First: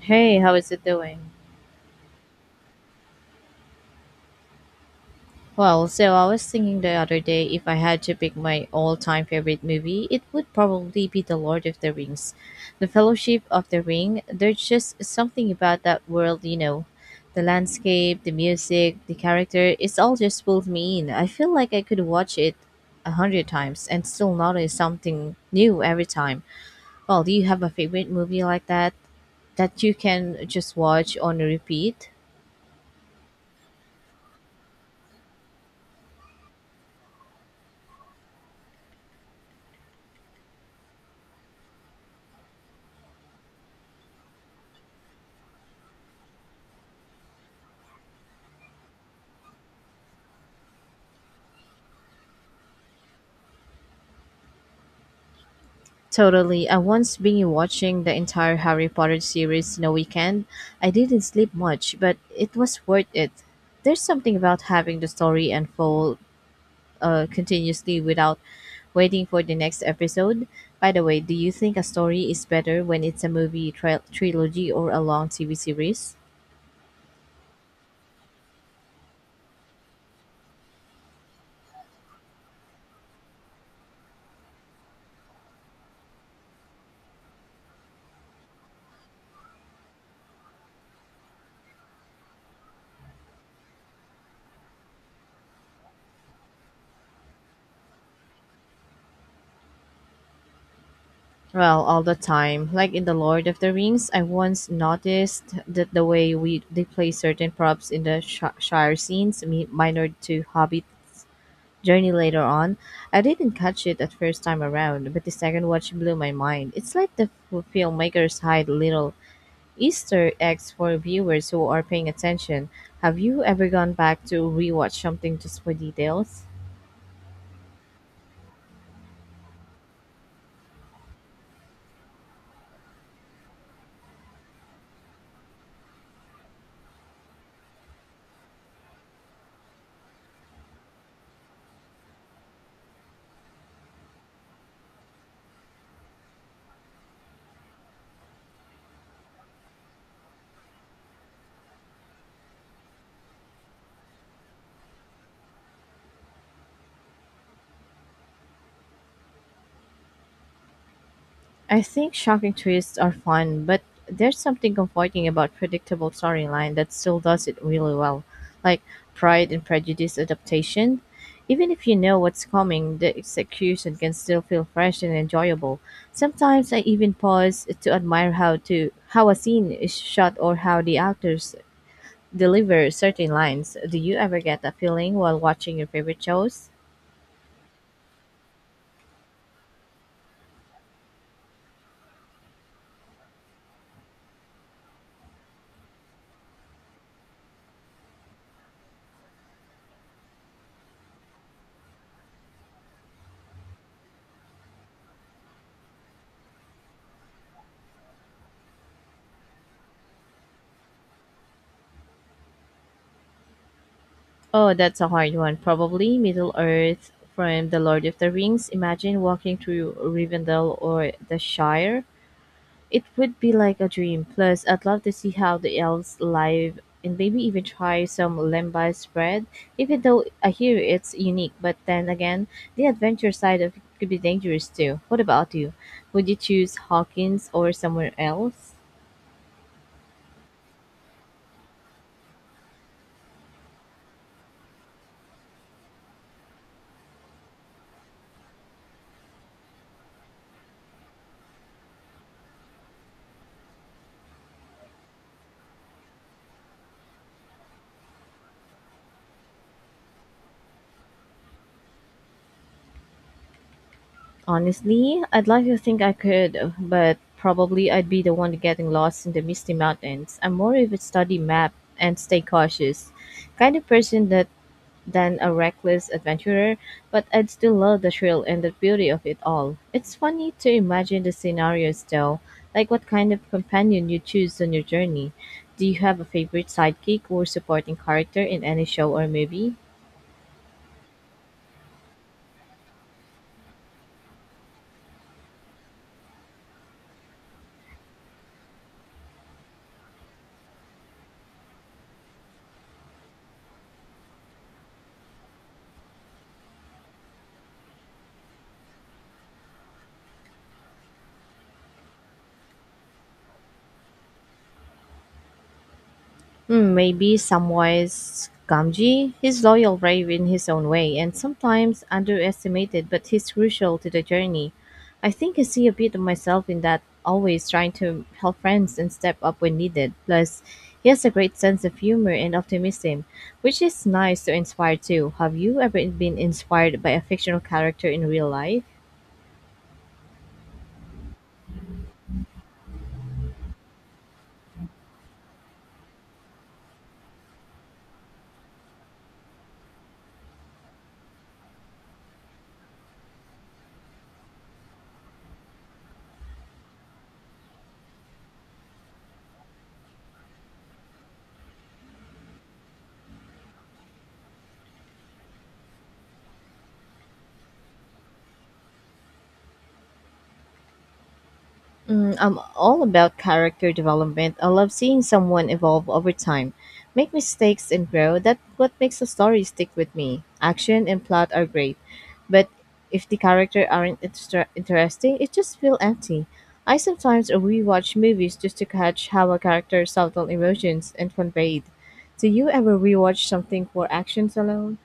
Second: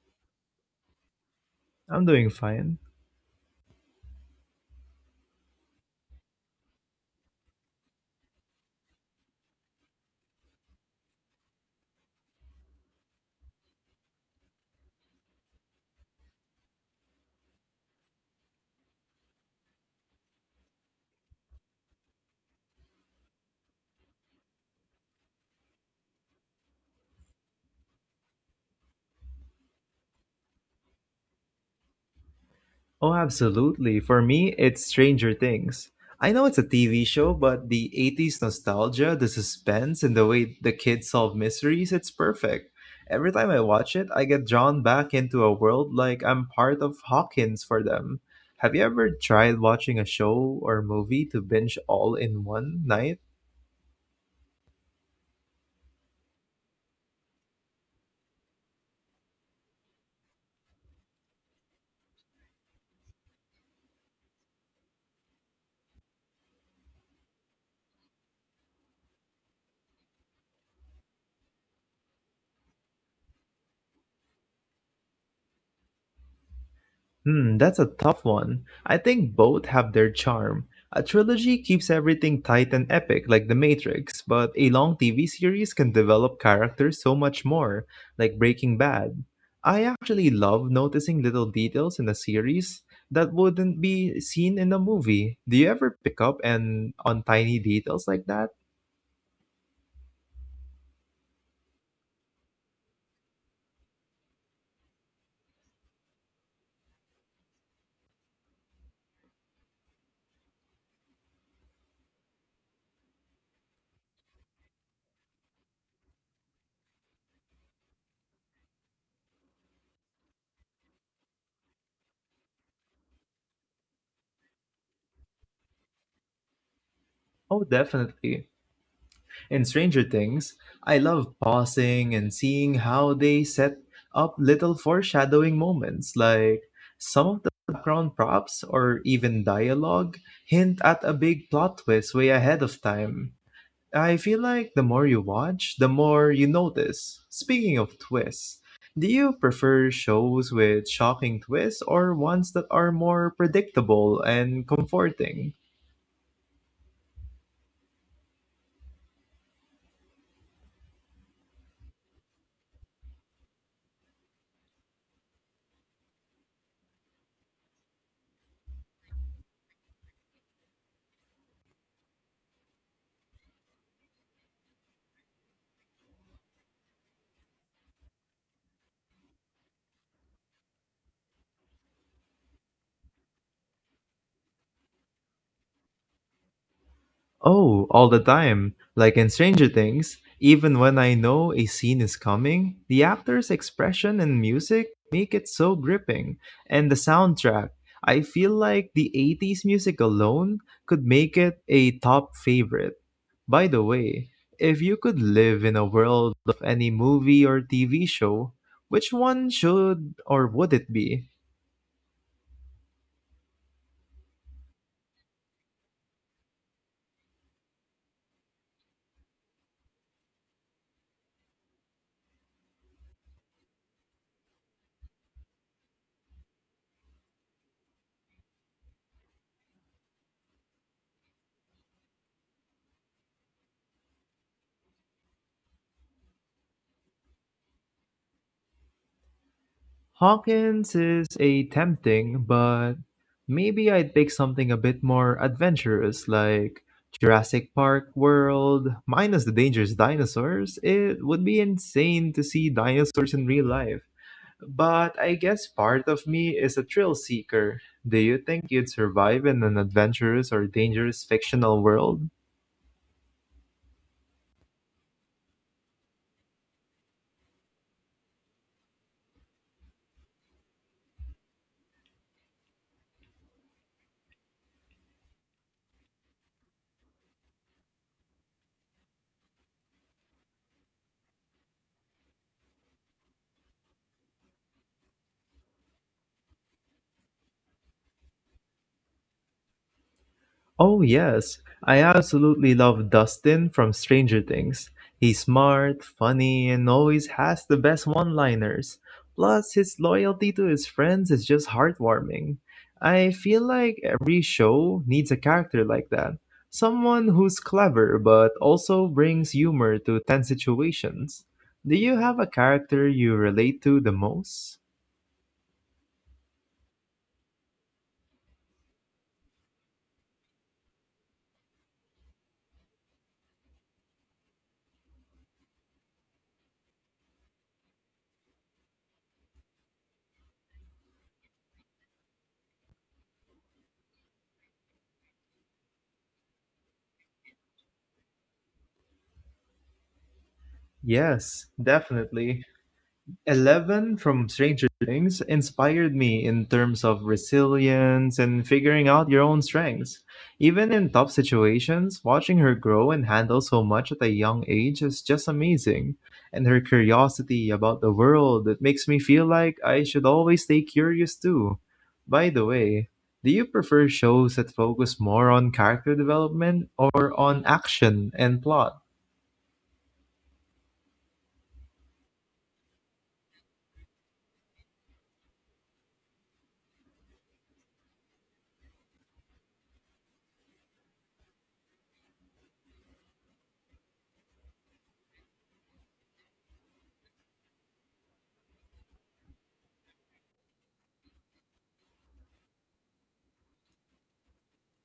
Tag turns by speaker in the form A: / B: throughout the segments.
A: Hey, how is it doing?
B: I'm doing fine.
A: So I was thinking the other day if I had to pick my all time favorite movie, it would probably be The Lord of the Rings. The Fellowship of the Ring, there's just something about that world. The landscape, the music, the character, it's all just pulled me in. I feel like I could watch it a hundred times and still notice something new every time. Well, do you have a favorite movie like that you can just watch on repeat?
B: Oh, absolutely. For me, it's Stranger Things. I know it's a TV show, but the '80s nostalgia, the suspense, and the way the kids solve mysteries, it's perfect. Every time I watch it, I get drawn back into a world like I'm part of Hawkins for them. Have you ever tried watching a show or movie to binge all in one night?
A: Totally. I once been watching the entire Harry Potter series in a weekend. I didn't sleep much, but it was worth it. There's something about having the story unfold continuously without waiting for the next episode. By the way, do you think a story is better when it's a movie trilogy or a long TV series?
B: Hmm, that's a tough one. I think both have their charm. A trilogy keeps everything tight and epic, like The Matrix, but a long TV series can develop characters so much more, like Breaking Bad. I actually love noticing little details in a series that wouldn't be seen in a movie. Do you ever pick up and on tiny details like that?
A: Well, all the time. Like in The Lord of the Rings, I once noticed that the way we they play certain props in the Shire scenes, minor to Hobbit Journey later on. I didn't catch it at first time around, but the second watch blew my mind. It's like the filmmakers hide little Easter eggs for viewers who are paying attention. Have you ever gone back to rewatch something just for details?
B: Oh, definitely. In Stranger Things, I love pausing and seeing how they set up little foreshadowing moments, like some of the background props or even dialogue hint at a big plot twist way ahead of time. I feel like the more you watch, the more you notice. Speaking of twists, do you prefer shows with shocking twists or ones that are more predictable and comforting?
A: I think shocking twists are fun, but there's something comforting about predictable storyline that still does it really well. Like Pride and Prejudice adaptation. Even if you know what's coming, the execution can still feel fresh and enjoyable. Sometimes I even pause to admire how a scene is shot or how the actors deliver certain lines. Do you ever get that feeling while watching your favorite shows?
B: Oh, all the time. Like in Stranger Things, even when I know a scene is coming, the actor's expression and music make it so gripping. And the soundtrack, I feel like the '80s music alone could make it a top favorite. By the way, if you could live in a world of any movie or TV show, which one should or would it be?
A: Oh, that's a hard one. Probably Middle Earth from The Lord of the Rings. Imagine walking through Rivendell or the Shire. It would be like a dream. Plus, I'd love to see how the elves live and maybe even try some lembas bread, even though I hear it's unique. But then again, the adventure side of it could be dangerous too. What about you? Would you choose Hawkins or somewhere else?
B: Hawkins is a tempting, but maybe I'd pick something a bit more adventurous like Jurassic Park World, minus the dangerous dinosaurs. It would be insane to see dinosaurs in real life. But I guess part of me is a thrill seeker. Do you think you'd survive in an adventurous or dangerous fictional world?
A: Honestly, I'd like to think I could, but probably I'd be the one getting lost in the misty mountains. I'm more of a study map and stay cautious kind of person that than a reckless adventurer, but I'd still love the thrill and the beauty of it all. It's funny to imagine the scenarios though, like what kind of companion you choose on your journey. Do you have a favorite sidekick or supporting character in any show or movie?
B: Oh, yes. I absolutely love Dustin from Stranger Things. He's smart, funny, and always has the best one liners. Plus, his loyalty to his friends is just heartwarming. I feel like every show needs a character like that, someone who's clever but also brings humor to tense situations. Do you have a character you relate to the most?
A: Hmm, maybe Samwise Gamgee. He's loyal brave in his own way and sometimes underestimated, but he's crucial to the journey. I think I see a bit of myself in that, always trying to help friends and step up when needed. Plus, he has a great sense of humor and optimism, which is nice to inspire too. Have you ever been inspired by a fictional character in real life?
B: Yes, definitely. Eleven from Stranger Things inspired me in terms of resilience and figuring out your own strengths. Even in tough situations, watching her grow and handle so much at a young age is just amazing. And her curiosity about the world, it makes me feel like I should always stay curious too. By the way, do you prefer shows that focus more on character development or on action and plot?
A: Mm, I'm all about character development. I love seeing someone evolve over time, make mistakes and grow. That's what makes a story stick with me. Action and plot are great, but if the character aren't interesting, it just feels empty. I sometimes rewatch movies just to catch how a character's subtle emotions and conveyed. Do you ever rewatch something for actions alone?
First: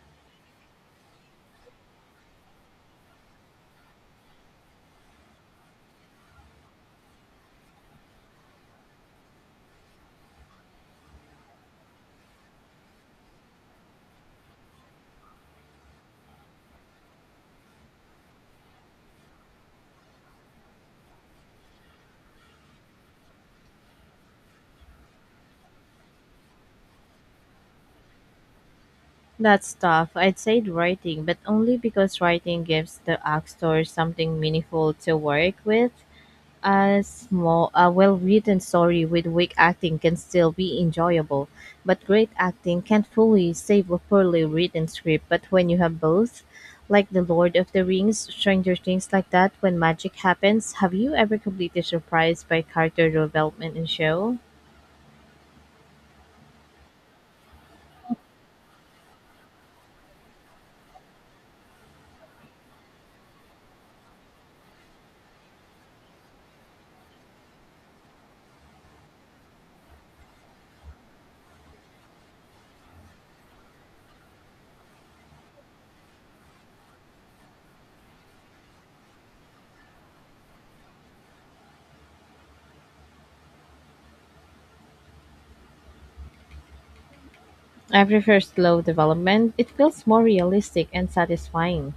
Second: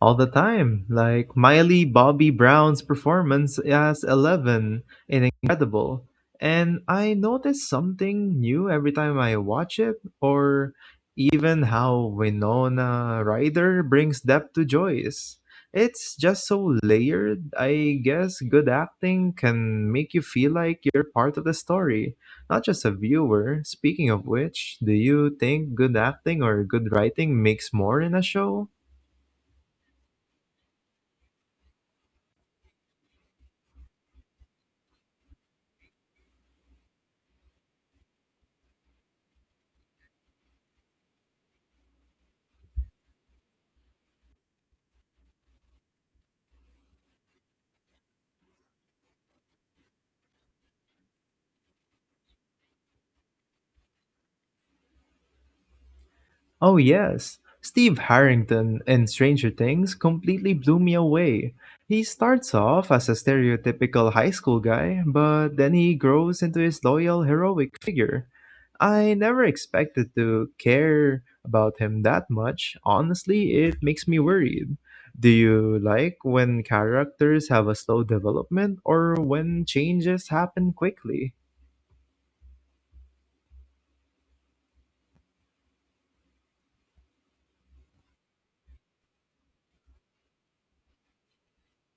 B: All the time. Like Miley Bobby Brown's performance as Eleven in Incredible. And I notice something new every time I watch it, or even how Winona Ryder brings depth to Joyce. It's just so layered. I guess good acting can make you feel like you're part of the story, not just a viewer. Speaking of which, do you think good acting or good writing makes more in a show?
A: That's tough. I'd say the writing, but only because writing gives the actor something meaningful to work with. A small, a well-written story with weak acting can still be enjoyable, but great acting can't fully save a poorly written script. But when you have both, like The Lord of the Rings, Stranger Things, like that, when magic happens, have you ever completely surprised by character development in show?
B: Oh, yes. Steve Harrington in Stranger Things completely blew me away. He starts off as a stereotypical high school guy, but then he grows into his loyal, heroic figure. I never expected to care about him that much. Honestly, it makes me worried. Do you like when characters have a slow development or when changes happen quickly?
A: I prefer slow development. It feels more realistic and satisfying.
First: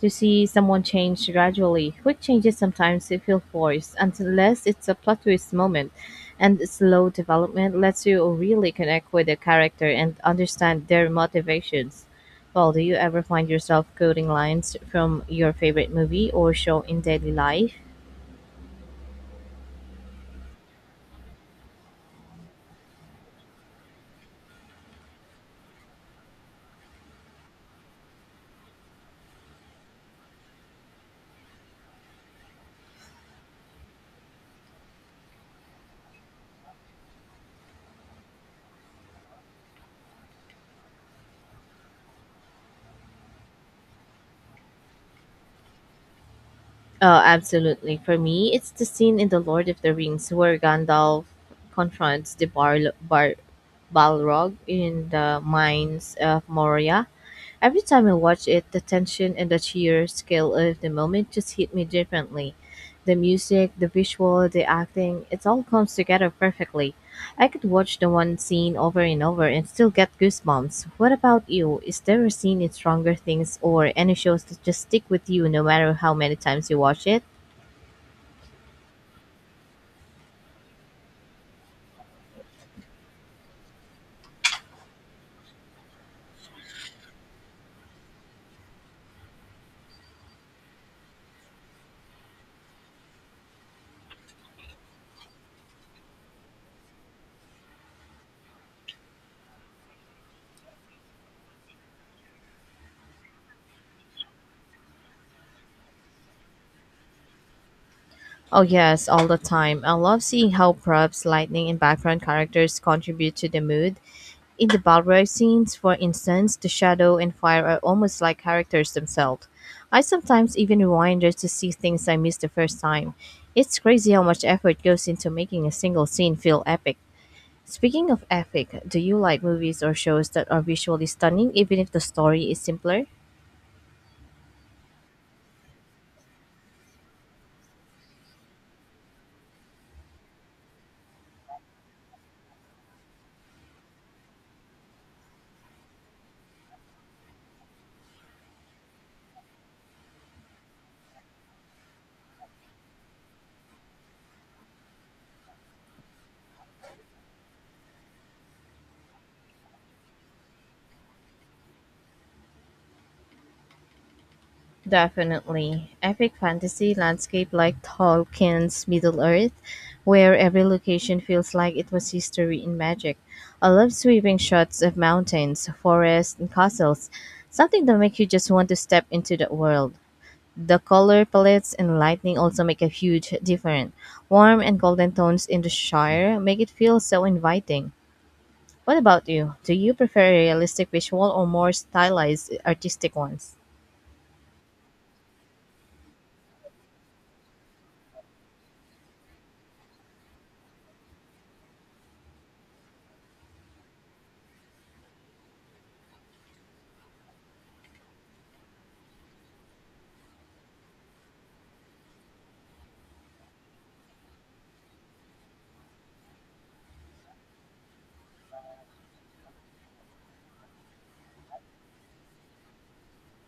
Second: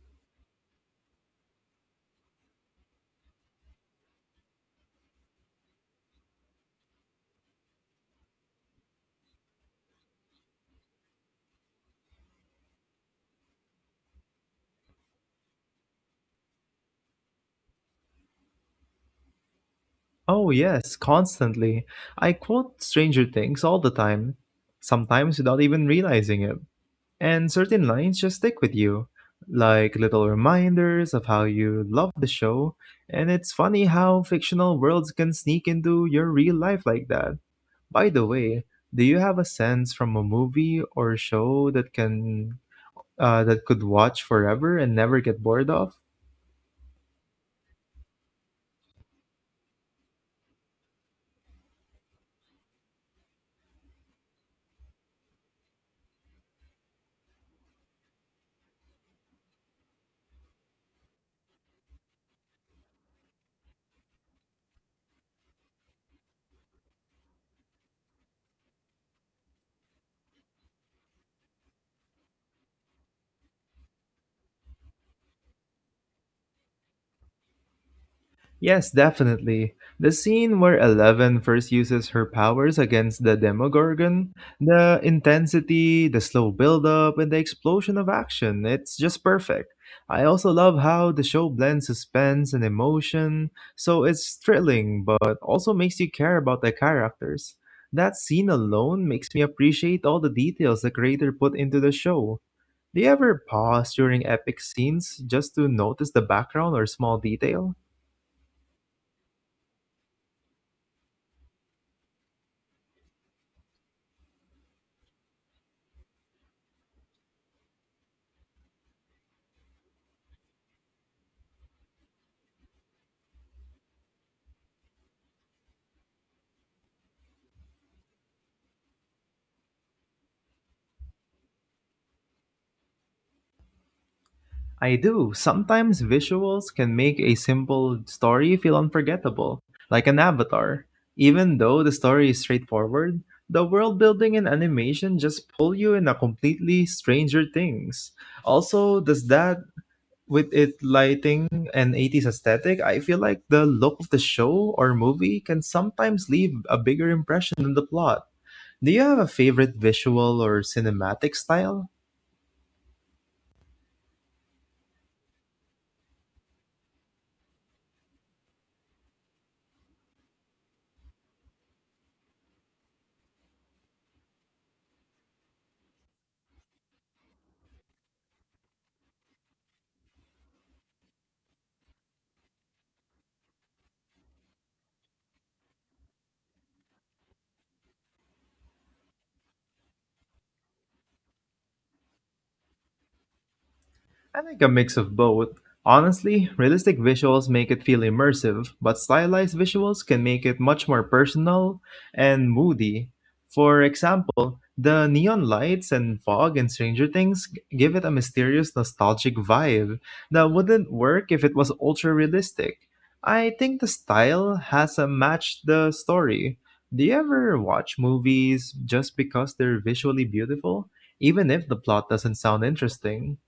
A: To see someone change gradually, quick changes sometimes feel forced unless it's a plot twist moment, and slow development lets you really connect with the character and understand their motivations. Well, do you ever find yourself quoting lines from your favorite movie or show in daily life?
B: Oh, yes, constantly. I quote Stranger Things all the time, sometimes without even realizing it. And certain lines just stick with you, like little reminders of how you love the show. And it's funny how fictional worlds can sneak into your real life like that. By the way, do you have a sense from a movie or show that can that could watch forever and never get bored of?
A: Oh, absolutely. For me, it's the scene in The Lord of the Rings where Gandalf confronts the Balrog in the mines of Moria. Every time I watch it, the tension and the sheer scale of the moment just hit me differently. The music, the visual, the acting, it all comes together perfectly. I could watch the one scene over and over and still get goosebumps. What about you? Is there a scene in Stronger Things or any shows that just stick with you no matter how many times you watch it?
B: Yes, definitely. The scene where Eleven first uses her powers against the Demogorgon, the intensity, the slow build-up, and the explosion of action, it's just perfect. I also love how the show blends suspense and emotion, so it's thrilling but also makes you care about the characters. That scene alone makes me appreciate all the details the creator put into the show. Do you ever pause during epic scenes just to notice the background or small detail?
A: Oh, yes, all the time. I love seeing how props, lightning, and background characters contribute to the mood. In the Balrog scenes, for instance, the shadow and fire are almost like characters themselves. I sometimes even rewind just to see things I missed the first time. It's crazy how much effort goes into making a single scene feel epic. Speaking of epic, do you like movies or shows that are visually stunning even if the story is simpler?
B: I do. Sometimes visuals can make a simple story feel unforgettable, like an avatar. Even though the story is straightforward, the world building and animation just pull you in a completely stranger things. Also, does that with it lighting and '80s aesthetic, I feel like the look of the show or movie can sometimes leave a bigger impression than the plot. Do you have a favorite visual or cinematic style?
A: Definitely. Epic fantasy landscape like Tolkien's Middle Earth, where every location feels like it was history in magic. I love sweeping shots of mountains, forests, and castles. Something that makes you just want to step into that world. The color palettes and lighting also make a huge difference. Warm and golden tones in the Shire make it feel so inviting. What about you? Do you prefer realistic visual or more stylized artistic ones?
B: I think a mix of both. Honestly, realistic visuals make it feel immersive, but stylized visuals can make it much more personal and moody. For example, the neon lights and fog in Stranger Things give it a mysterious, nostalgic vibe that wouldn't work if it was ultra realistic. I think the style has a match the story. Do you ever watch movies just because they're visually beautiful, even if the plot doesn't sound interesting?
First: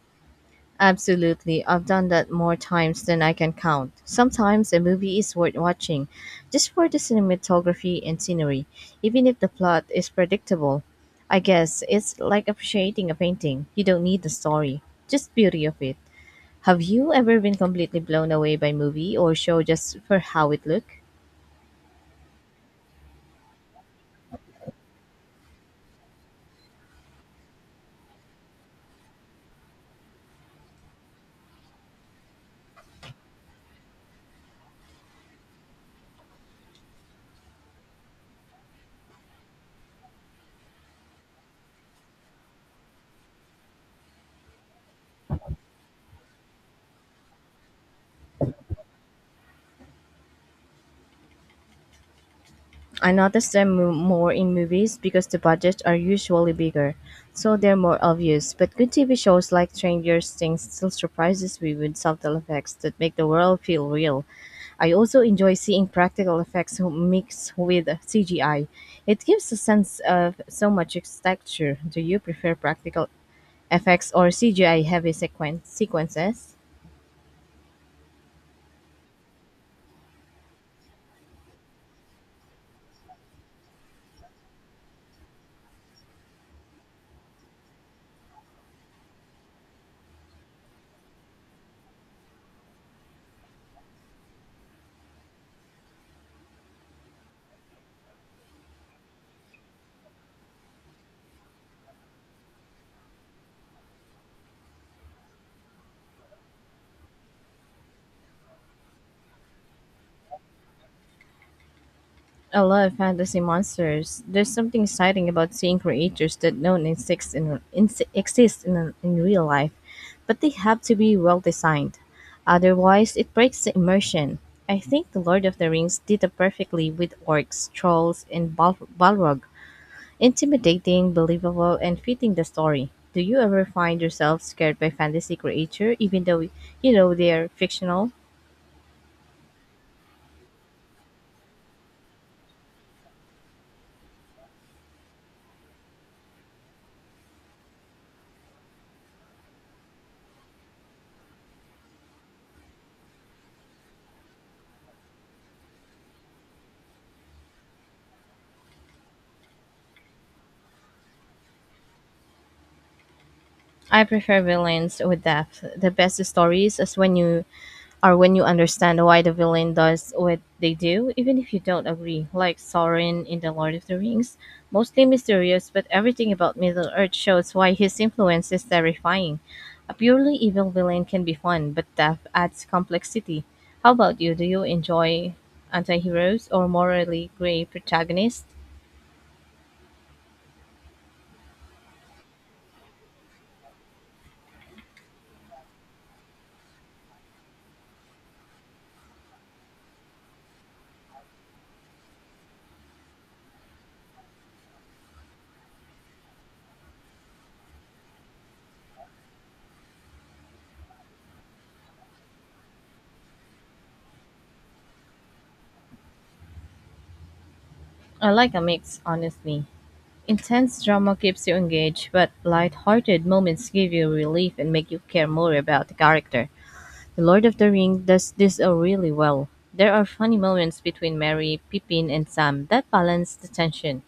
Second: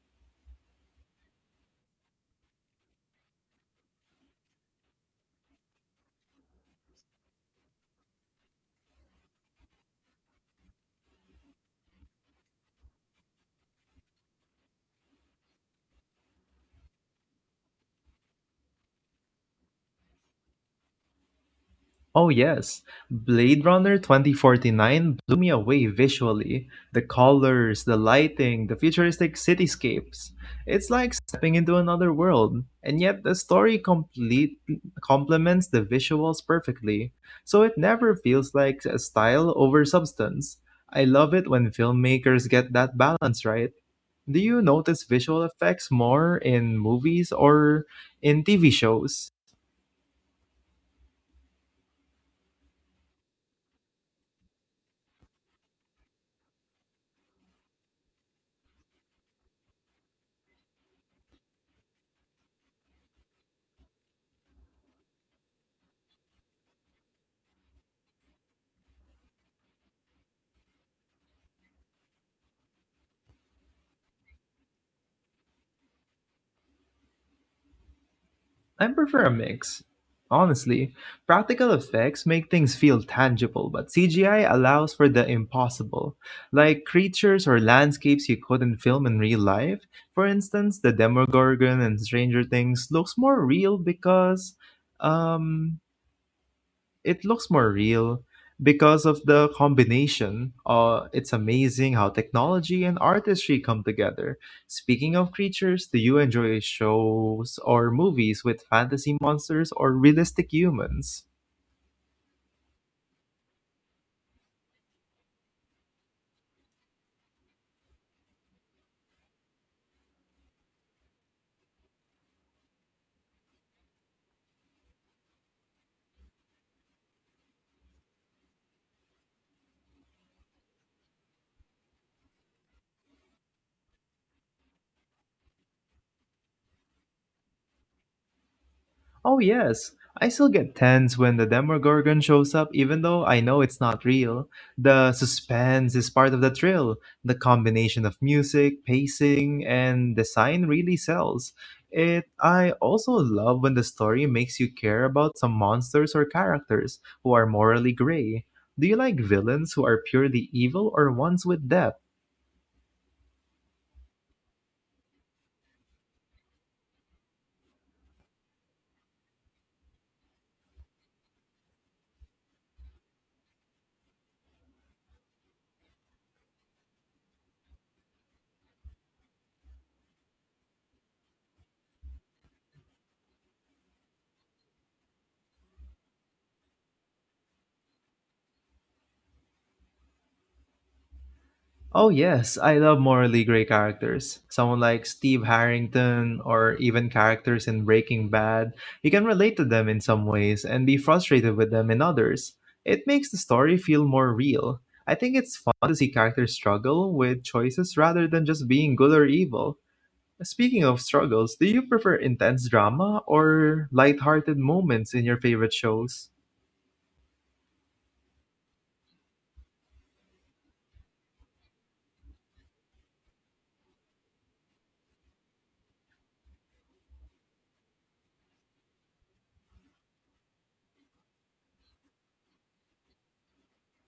A: Absolutely. I've done that more times than I can count. Sometimes a movie is worth watching just for the cinematography and scenery, even if the plot is predictable. I guess it's like appreciating a painting. You don't need the story, just beauty of it. Have you ever been completely blown away by movie or show just for how it looked?
B: Oh, yes. Blade Runner 2049 blew me away visually. The colors, the lighting, the futuristic cityscapes. It's like stepping into another world. And yet, the story complete complements the visuals perfectly, so it never feels like a style over substance. I love it when filmmakers get that balance right. Do you notice visual effects more in movies or in TV shows?
A: I notice them more in movies because the budgets are usually bigger, so they're more obvious. But good TV shows like Stranger Things still surprises me with subtle effects that make the world feel real. I also enjoy seeing practical effects mixed with CGI. It gives a sense of so much texture. Do you prefer practical effects or CGI heavy sequences?
B: I prefer a mix. Honestly, practical effects make things feel tangible, but CGI allows for the impossible, like creatures or landscapes you couldn't film in real life. For instance, the Demogorgon in Stranger Things looks more real because um, it looks more real because of the combination. It's amazing how technology and artistry come together. Speaking of creatures, do you enjoy shows or movies with fantasy monsters or realistic humans?
A: I love fantasy monsters. There's something exciting about seeing creatures that don't exist in exist in real life, but they have to be well designed. Otherwise, it breaks the immersion. I think The Lord of the Rings did it perfectly with orcs, trolls, and Balrog. Intimidating, believable, and fitting the story. Do you ever find yourself scared by fantasy creature, even though you know they are fictional?
B: Oh, yes. I still get tense when the Demogorgon shows up, even though I know it's not real. The suspense is part of the thrill. The combination of music, pacing, and design really sells it. I also love when the story makes you care about some monsters or characters who are morally gray. Do you like villains who are purely evil or ones with depth?
A: I prefer villains with depth. The best stories is when you or when you understand why the villain does what they do, even if you don't agree, like Sauron in The Lord of the Rings. Mostly mysterious, but everything about Middle Earth shows why his influence is terrifying. A purely evil villain can be fun, but death adds complexity. How about you? Do you enjoy anti heroes or morally grey protagonists?
B: Oh, yes, I love morally gray characters. Someone like Steve Harrington or even characters in Breaking Bad. You can relate to them in some ways and be frustrated with them in others. It makes the story feel more real. I think it's fun to see characters struggle with choices rather than just being good or evil. Speaking of struggles, do you prefer intense drama or lighthearted moments in your favorite shows?
A: I like a mix, honestly. Intense drama keeps you engaged, but light hearted moments give you relief and make you care more about the character. The Lord of the Ring does this really well. There are funny moments between Merry, Pippin, and Sam that balance the tension.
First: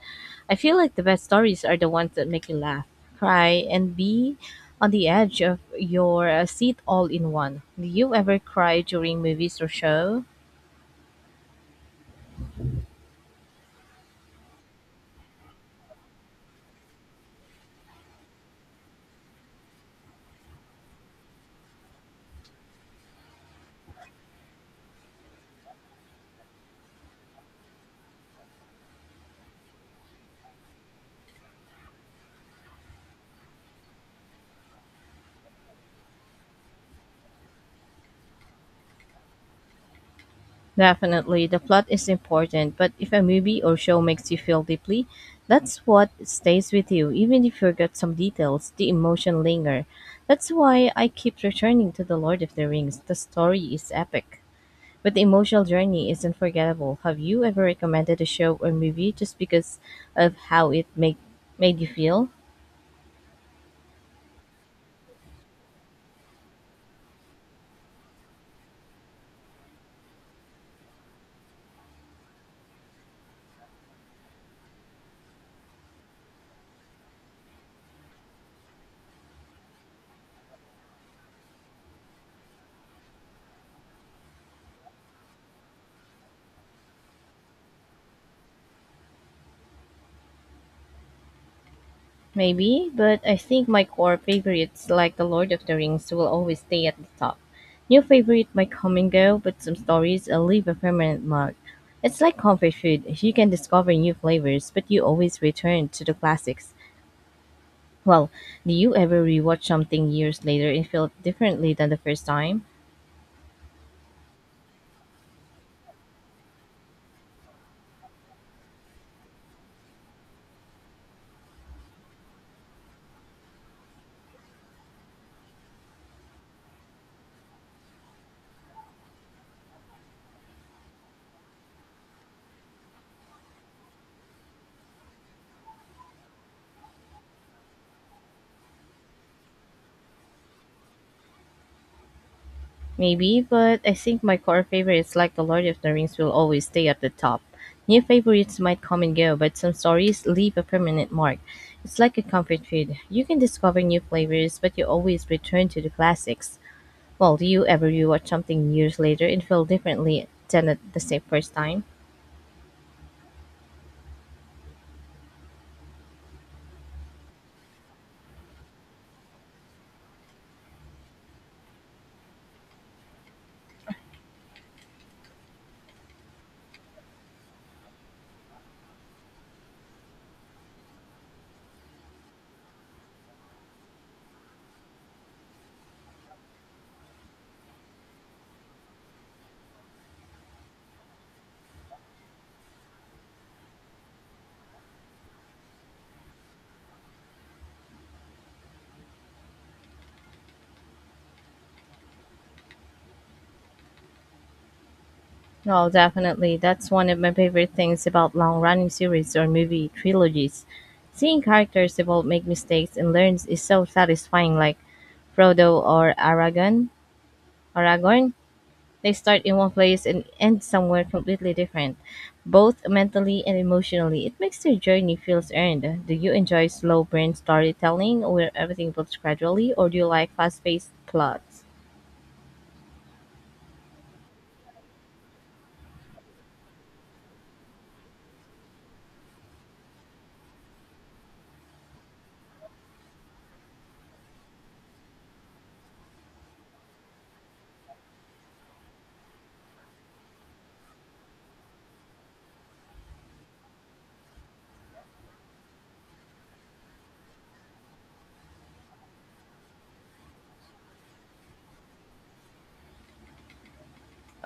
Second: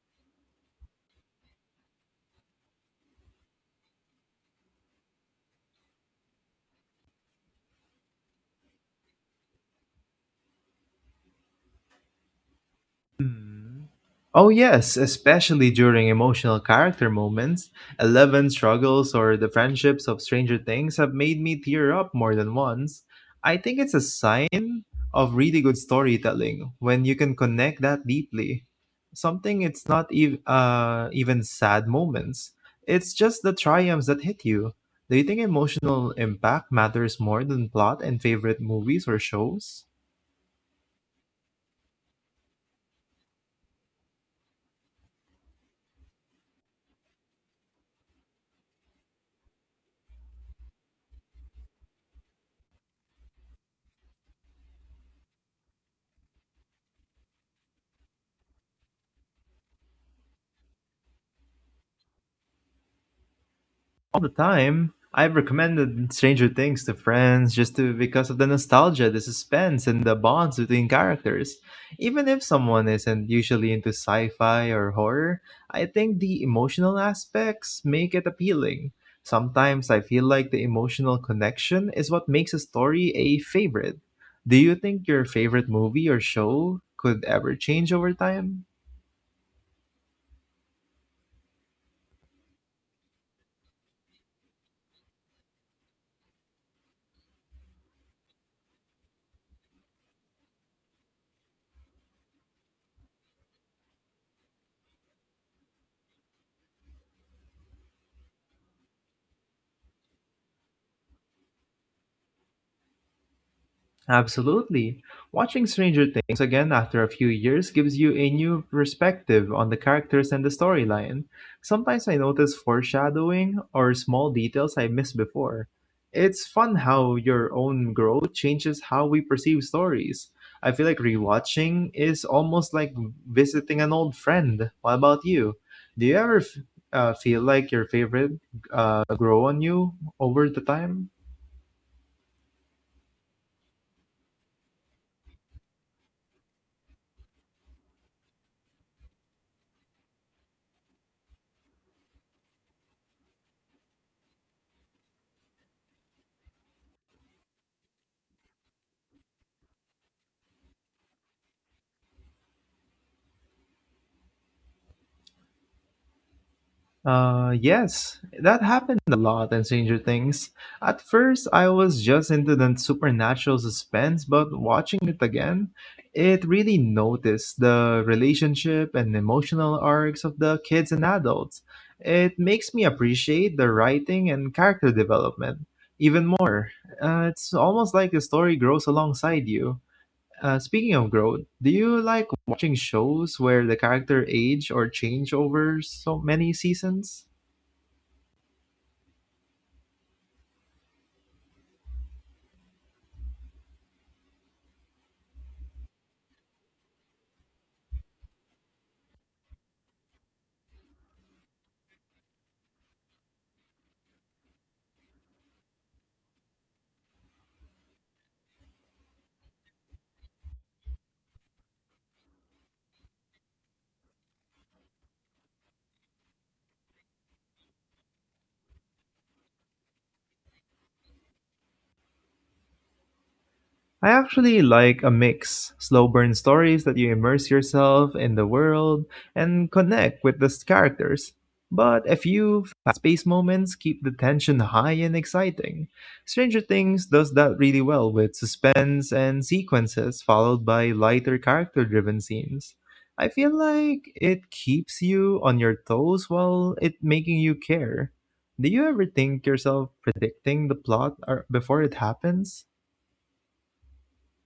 A: I feel like the best stories are the ones that make you laugh, cry, and be on the edge of your seat all in one. Do you ever cry during movies or show?
B: Oh, yes, especially during emotional character moments. Eleven struggles or the friendships of Stranger Things have made me tear up more than once. I think it's a sign of really good storytelling when you can connect that deeply. Something it's not ev- even sad moments, it's just the triumphs that hit you. Do you think emotional impact matters more than plot in favorite movies or shows?
A: Definitely, the plot is important, but if a movie or show makes you feel deeply, that's what stays with you. Even if you forget some details, the emotion linger. That's why I keep returning to The Lord of the Rings. The story is epic, but the emotional journey is unforgettable. Have you ever recommended a show or movie just because of how it made you feel?
B: All the time. I've recommended Stranger Things to friends just to because of the nostalgia, the suspense, and the bonds between characters. Even if someone isn't usually into sci-fi or horror, I think the emotional aspects make it appealing. Sometimes I feel like the emotional connection is what makes a story a favorite. Do you think your favorite movie or show could ever change over time?
A: Maybe, but I think my core favorites, like The Lord of the Rings, will always stay at the top. New favorite might come and go, but some stories will leave a permanent mark. It's like comfort food. You can discover new flavors, but you always return to the classics. Well, do you ever rewatch something years later and feel differently than the first time?
B: Absolutely. Watching Stranger Things again after a few years gives you a new perspective on the characters and the storyline. Sometimes I notice foreshadowing or small details I missed before. It's fun how your own growth changes how we perceive stories. I feel like rewatching is almost like visiting an old friend. What about you? Do you ever feel like your favorite grow on you over the time?
A: Maybe, but I think my core favorites like The Lord of the Rings will always stay at the top. New favorites might come and go, but some stories leave a permanent mark. It's like a comfort food. You can discover new flavors, but you always return to the classics. Well, do you ever rewatch something years later and feel differently than at the same first time?
B: Yes, that happened a lot in Stranger Things. At first, I was just into the supernatural suspense, but watching it again, it really noticed the relationship and emotional arcs of the kids and adults. It makes me appreciate the writing and character development even more. It's almost like the story grows alongside you. Speaking of growth, do you like watching shows where the character age or change over so many seasons?
A: Oh, definitely. That's one of my favorite things about long-running series or movie trilogies. Seeing characters evolve, make mistakes, and learn is so satisfying. Like Frodo or Aragorn, they start in one place and end somewhere completely different, both mentally and emotionally. It makes their journey feels earned. Do you enjoy slow burn storytelling where everything builds gradually, or do you like fast-paced plots?
B: I actually like a mix. Slow burn stories that you immerse yourself in the world and connect with the characters. But a few fast-paced moments keep the tension high and exciting. Stranger Things does that really well with suspense and sequences followed by lighter character-driven scenes. I feel like it keeps you on your toes while it making you care. Do you ever think yourself predicting the plot or before it happens?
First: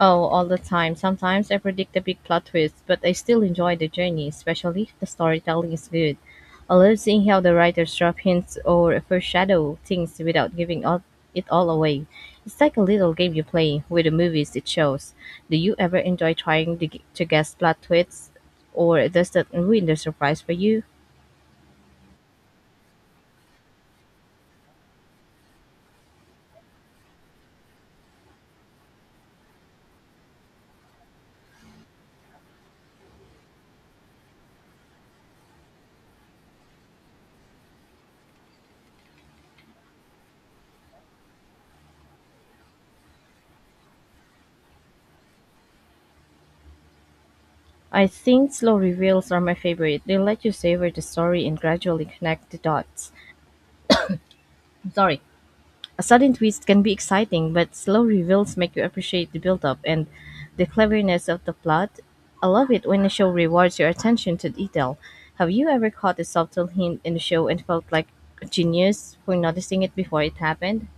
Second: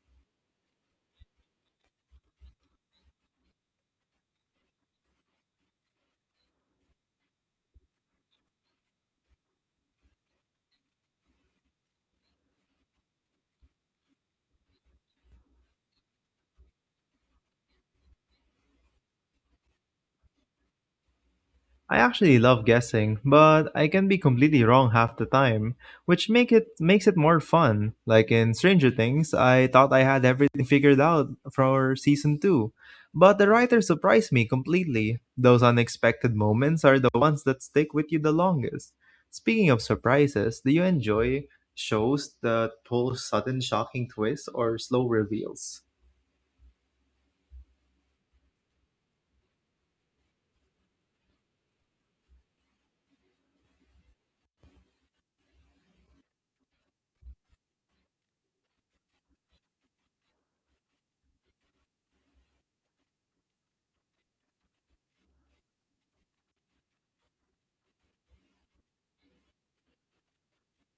A: Oh, all the time. Sometimes I predict the big plot twist, but I still enjoy the journey, especially if the storytelling is good. I love seeing how the writers drop hints or foreshadow things without it all away. It's like a little game you play with the movies it shows. Do you ever enjoy to guess plot twists, or does that ruin the surprise for you?
B: I actually love guessing, but I can be completely wrong half the time, which makes it more fun. Like in Stranger Things, I thought I had everything figured out for season 2, but the writer surprised me completely. Those unexpected moments are the ones that stick with you the longest. Speaking of surprises, do you enjoy shows that pull sudden shocking twists or slow reveals?
A: I think slow reveals are my favorite. They let you savor the story and gradually connect the dots. I'm sorry. A sudden twist can be exciting, but slow reveals make you appreciate the build-up and the cleverness of the plot. I love it when a show rewards your attention to detail. Have you ever caught a subtle hint in a show and felt like a genius for noticing it before it happened?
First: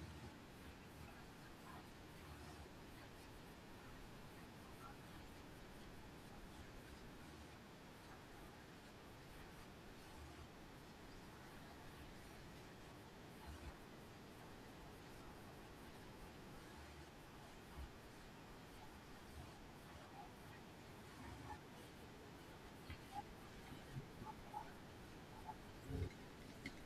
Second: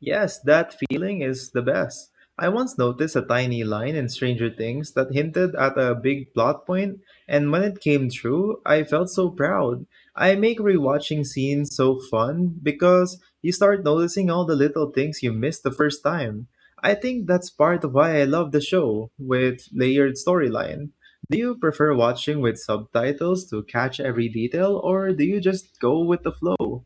B: Yes, that feeling is the best. I once noticed a tiny line in Stranger Things that hinted at a big plot point, and when it came true, I felt so proud. I make rewatching scenes so fun because you start noticing all the little things you missed the first time. I think that's part of why I love the show, with layered storyline. Do you prefer watching with subtitles to catch every detail, or do you just go with the flow?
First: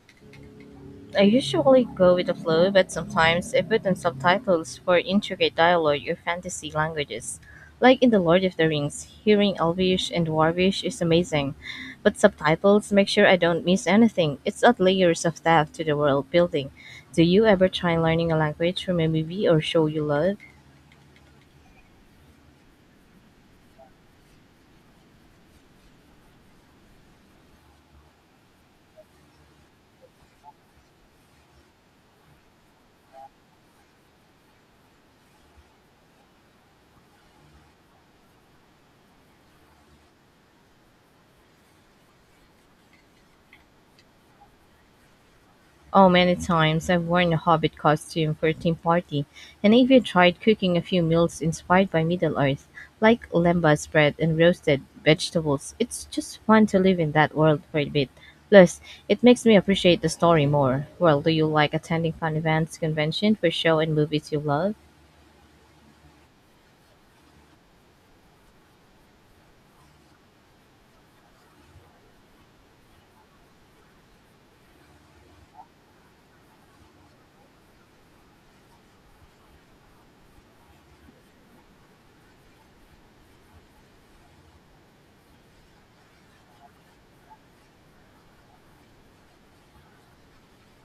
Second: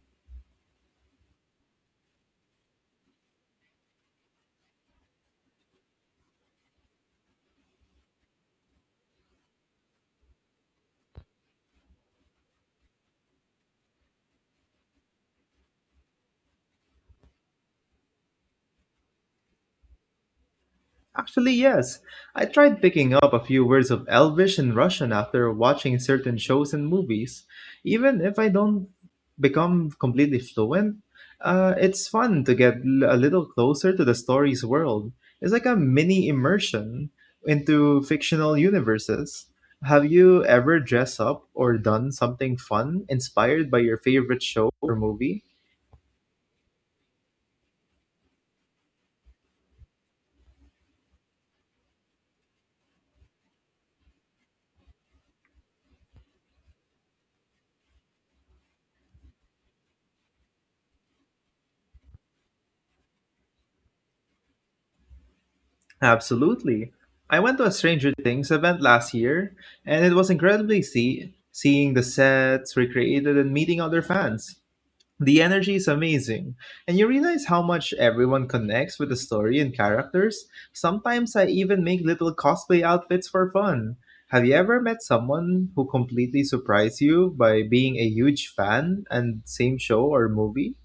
A: I usually go with the flow, but sometimes I put on subtitles for intricate dialogue or fantasy languages. Like in The Lord of the Rings, hearing Elvish and Dwarvish is amazing, but subtitles make sure I don't miss anything. It's add layers of depth to the world building. Do you ever try learning a language from a movie or show you love?
B: Actually, yes. I tried picking up a few words of Elvish and Russian after watching certain shows and movies. Even if I don't become completely fluent, it's fun to a little closer to the story's world. It's like a mini immersion into fictional universes. Have you ever dressed up or done something fun inspired by your favorite show or movie?
A: Oh, many times I've worn a hobbit costume for a team party, and I even tried cooking a few meals inspired by Middle Earth, like lembas bread and roasted vegetables. It's just fun to live in that world for a bit. Plus, it makes me appreciate the story more. Well, do you like attending fun events, convention for show and movies you love?
B: Absolutely. I went to a Stranger Things event last year, and it was incredibly seeing the sets recreated and meeting other fans. The energy is amazing, and you realize how much everyone connects with the story and characters. Sometimes I even make little cosplay outfits for fun. Have you ever met someone who completely surprised you by being a huge fan and same show or movie?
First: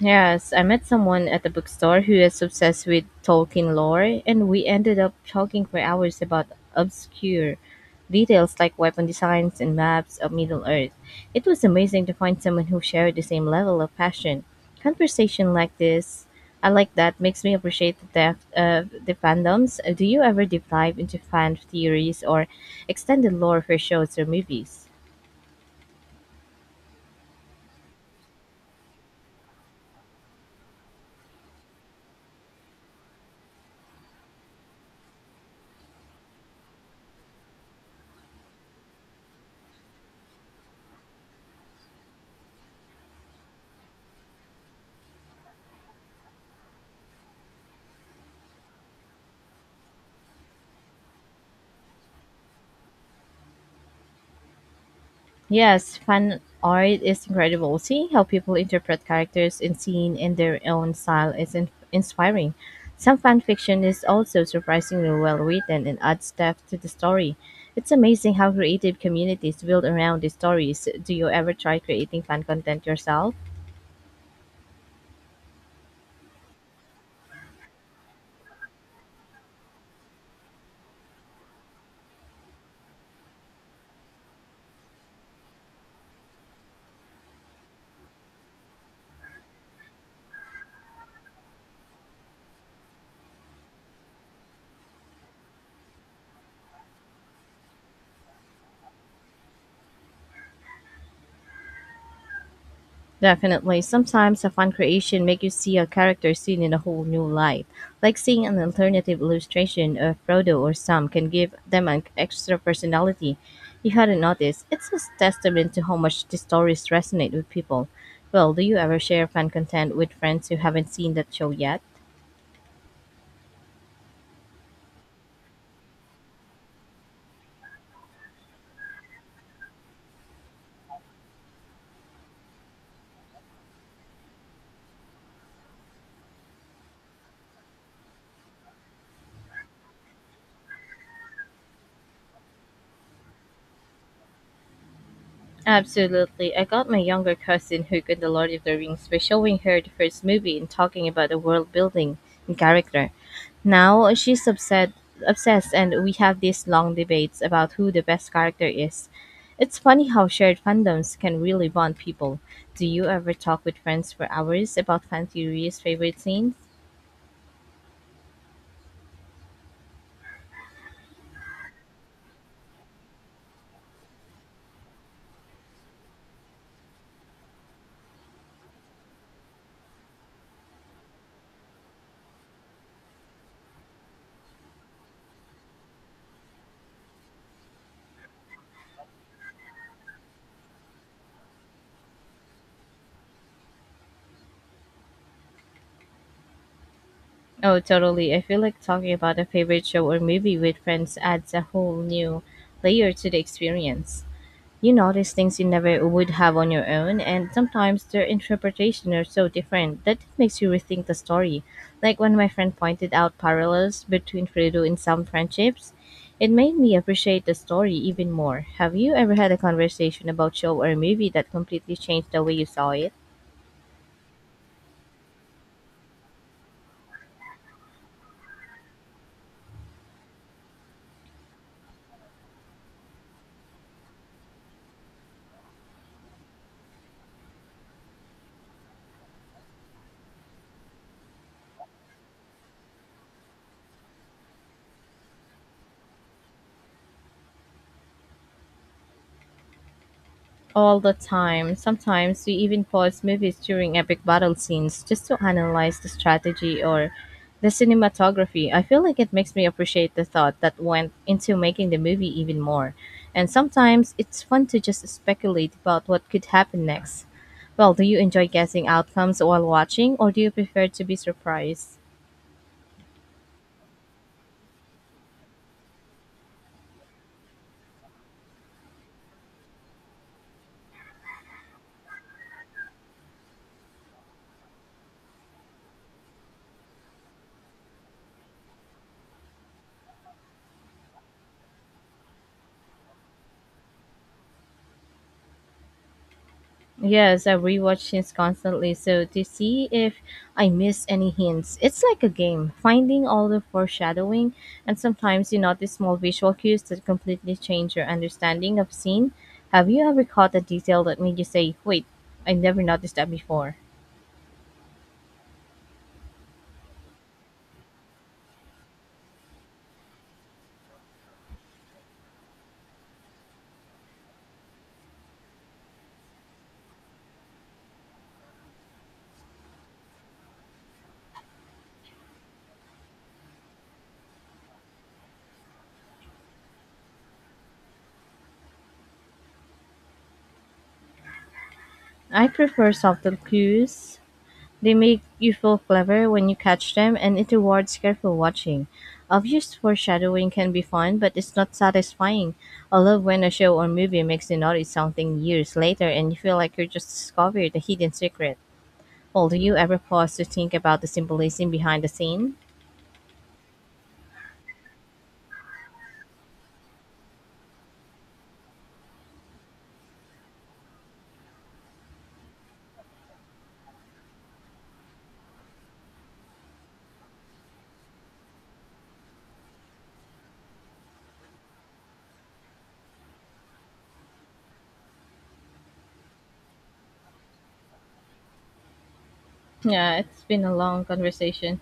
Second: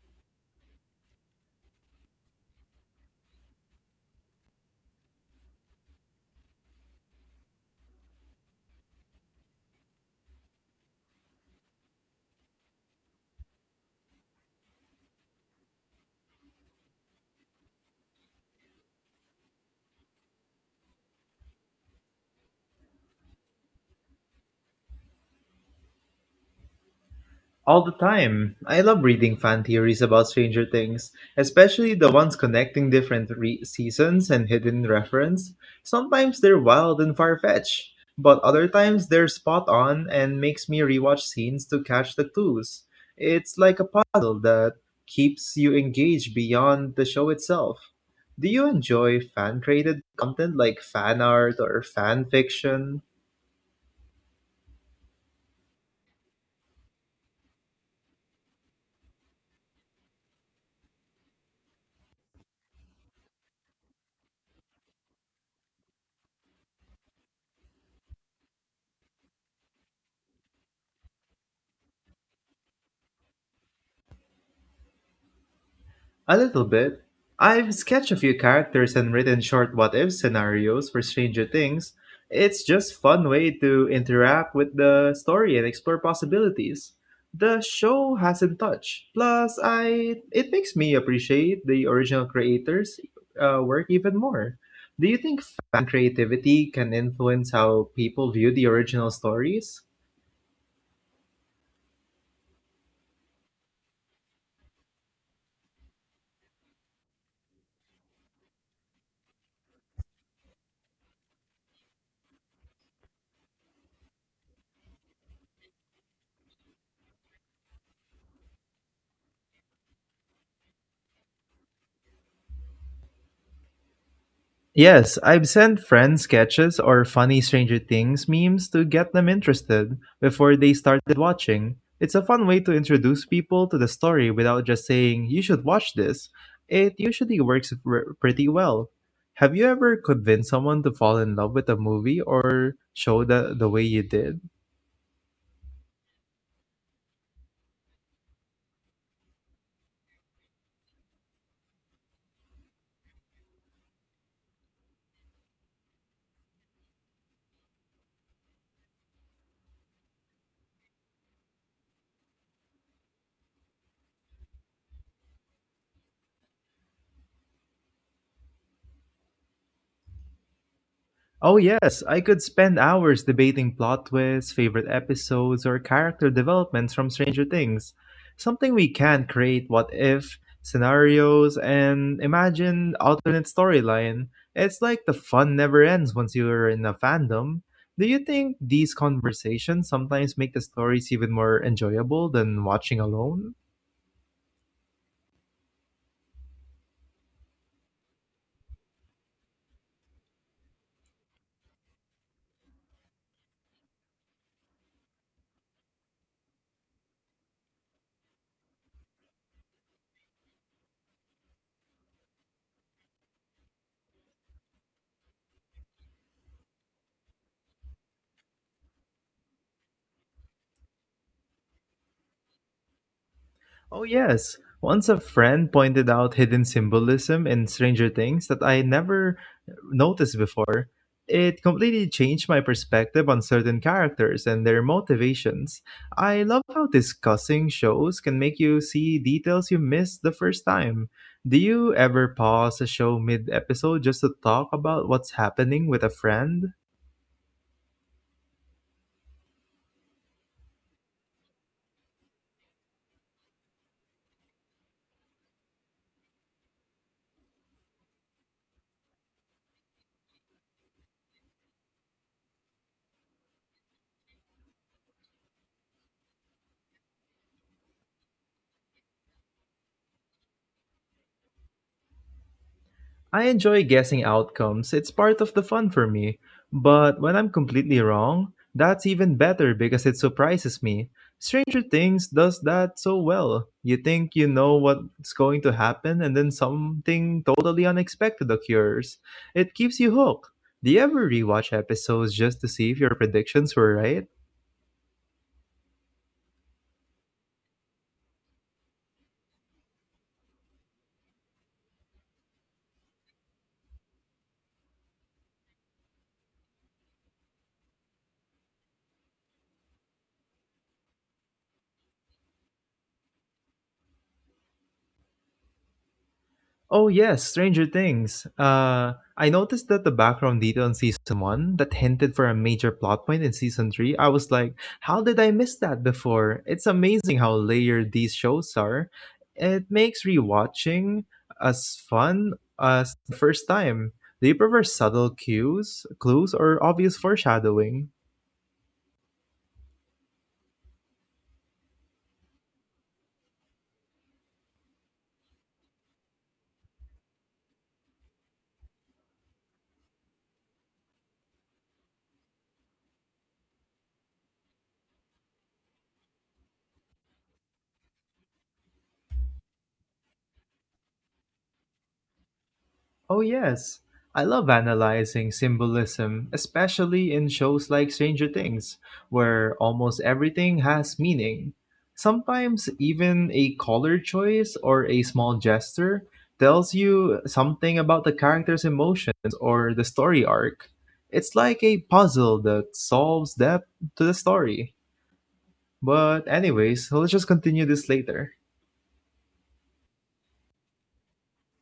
A: Yes, I met someone at the bookstore who is obsessed with Tolkien lore, and we ended up talking for hours about obscure details like weapon designs and maps of Middle Earth. It was amazing to find someone who shared the same level of passion. Conversation like this, I like that, makes me appreciate the depth of the fandoms. Do you ever deep dive into fan theories or extended lore for shows or movies?
B: All the time. I love reading fan theories about Stranger Things, especially the ones connecting different seasons and hidden reference. Sometimes they're wild and far-fetched, but other times they're spot on and makes me rewatch scenes to catch the clues. It's like a puzzle that keeps you engaged beyond the show itself. Do you enjoy fan-created content like fan art or fan fiction?
A: Yes, fan art is incredible. Seeing how people interpret characters and scene in their own style is inspiring. Some fan fiction is also surprisingly well written and adds depth to the story. It's amazing how creative communities build around these stories. Do you ever try creating fan content yourself?
B: A little bit. I've sketched a few characters and written short what if scenarios for Stranger Things. It's just fun way to interact with the story and explore possibilities. The show hasn't touched. Plus, I it makes me appreciate the original creators' work even more. Do you think fan creativity can influence how people view the original stories?
A: Definitely. Sometimes a fan creation make you see a character seen in a whole new light. Like seeing an alternative illustration of Frodo or Sam can give them an extra personality you hadn't noticed. It's a testament to how much the stories resonate with people. Well, do you ever share fan content with friends who haven't seen that show yet?
B: Yes, I've sent friends sketches or funny Stranger Things memes to get them interested before they started watching. It's a fun way to introduce people to the story without just saying, you should watch this. It usually pretty well. Have you ever convinced someone to fall in love with a movie or show the way you did?
A: Absolutely. I got my younger cousin who got The Lord of the Rings by showing her the first movie and talking about the world building and character. Now she's upset, obsessed, and we have these long debates about who the best character is. It's funny how shared fandoms can really bond people. Do you ever talk with friends for hours about fan theories, favorite scenes?
B: Oh, yes, I could spend hours debating plot twists, favorite episodes, or character developments from Stranger Things. Something we can create what if scenarios and imagine alternate storyline. It's like the fun never ends once you're in a fandom. Do you think these conversations sometimes make the stories even more enjoyable than watching alone?
A: Oh, totally. I feel like talking about a favorite show or movie with friends adds a whole new layer to the experience. You notice things you never would have on your own, and sometimes their interpretation are so different that it makes you rethink the story. Like when my friend pointed out parallels between Fredo and some friendships, it made me appreciate the story even more. Have you ever had a conversation about show or a movie that completely changed the way you saw it?
B: Oh, yes. Once a friend pointed out hidden symbolism in Stranger Things that I never noticed before. It completely changed my perspective on certain characters and their motivations. I love how discussing shows can make you see details you missed the first time. Do you ever pause a show mid episode just to talk about what's happening with a friend?
A: All the time. Sometimes we even pause movies during epic battle scenes just to analyze the strategy or the cinematography. I feel like it makes me appreciate the thought that went into making the movie even more. And sometimes it's fun to just speculate about what could happen next. Well, do you enjoy guessing outcomes while watching, or do you prefer to be surprised?
B: I enjoy guessing outcomes, it's part of the fun for me. But when I'm completely wrong, that's even better because it surprises me. Stranger Things does that so well. You think you know what's going to happen, and then something totally unexpected occurs. It keeps you hooked. Do you ever rewatch episodes just to see if your predictions were right?
A: Yes, I rewatch things constantly, so to see if I miss any hints. It's like a game, finding all the foreshadowing, and sometimes you notice small visual cues that completely change your understanding of scene. Have you ever caught a detail that made you say, "Wait, I never noticed that before"?
B: Oh yes, Stranger Things. I noticed that the background detail in season one that hinted for a major plot point in season three. I was like, how did I miss that before? It's amazing how layered these shows are. It makes rewatching as fun as the first time. Do you prefer subtle cues, clues, or obvious foreshadowing?
A: I prefer subtle cues. They make you feel clever when you catch them, and it rewards careful watching. Obvious foreshadowing can be fun, but it's not satisfying. I love when a show or movie makes you notice something years later and you feel like you just discovered a hidden secret. Well, do you ever pause to think about the symbolism behind the scene?
B: Oh, yes. I love analyzing symbolism, especially in shows like Stranger Things, where almost everything has meaning. Sometimes even a color choice or a small gesture tells you something about the character's emotions or the story arc. It's like a puzzle that solves depth to the story. But, anyways, let's just continue this later.
A: Yeah, it's been a long conversation.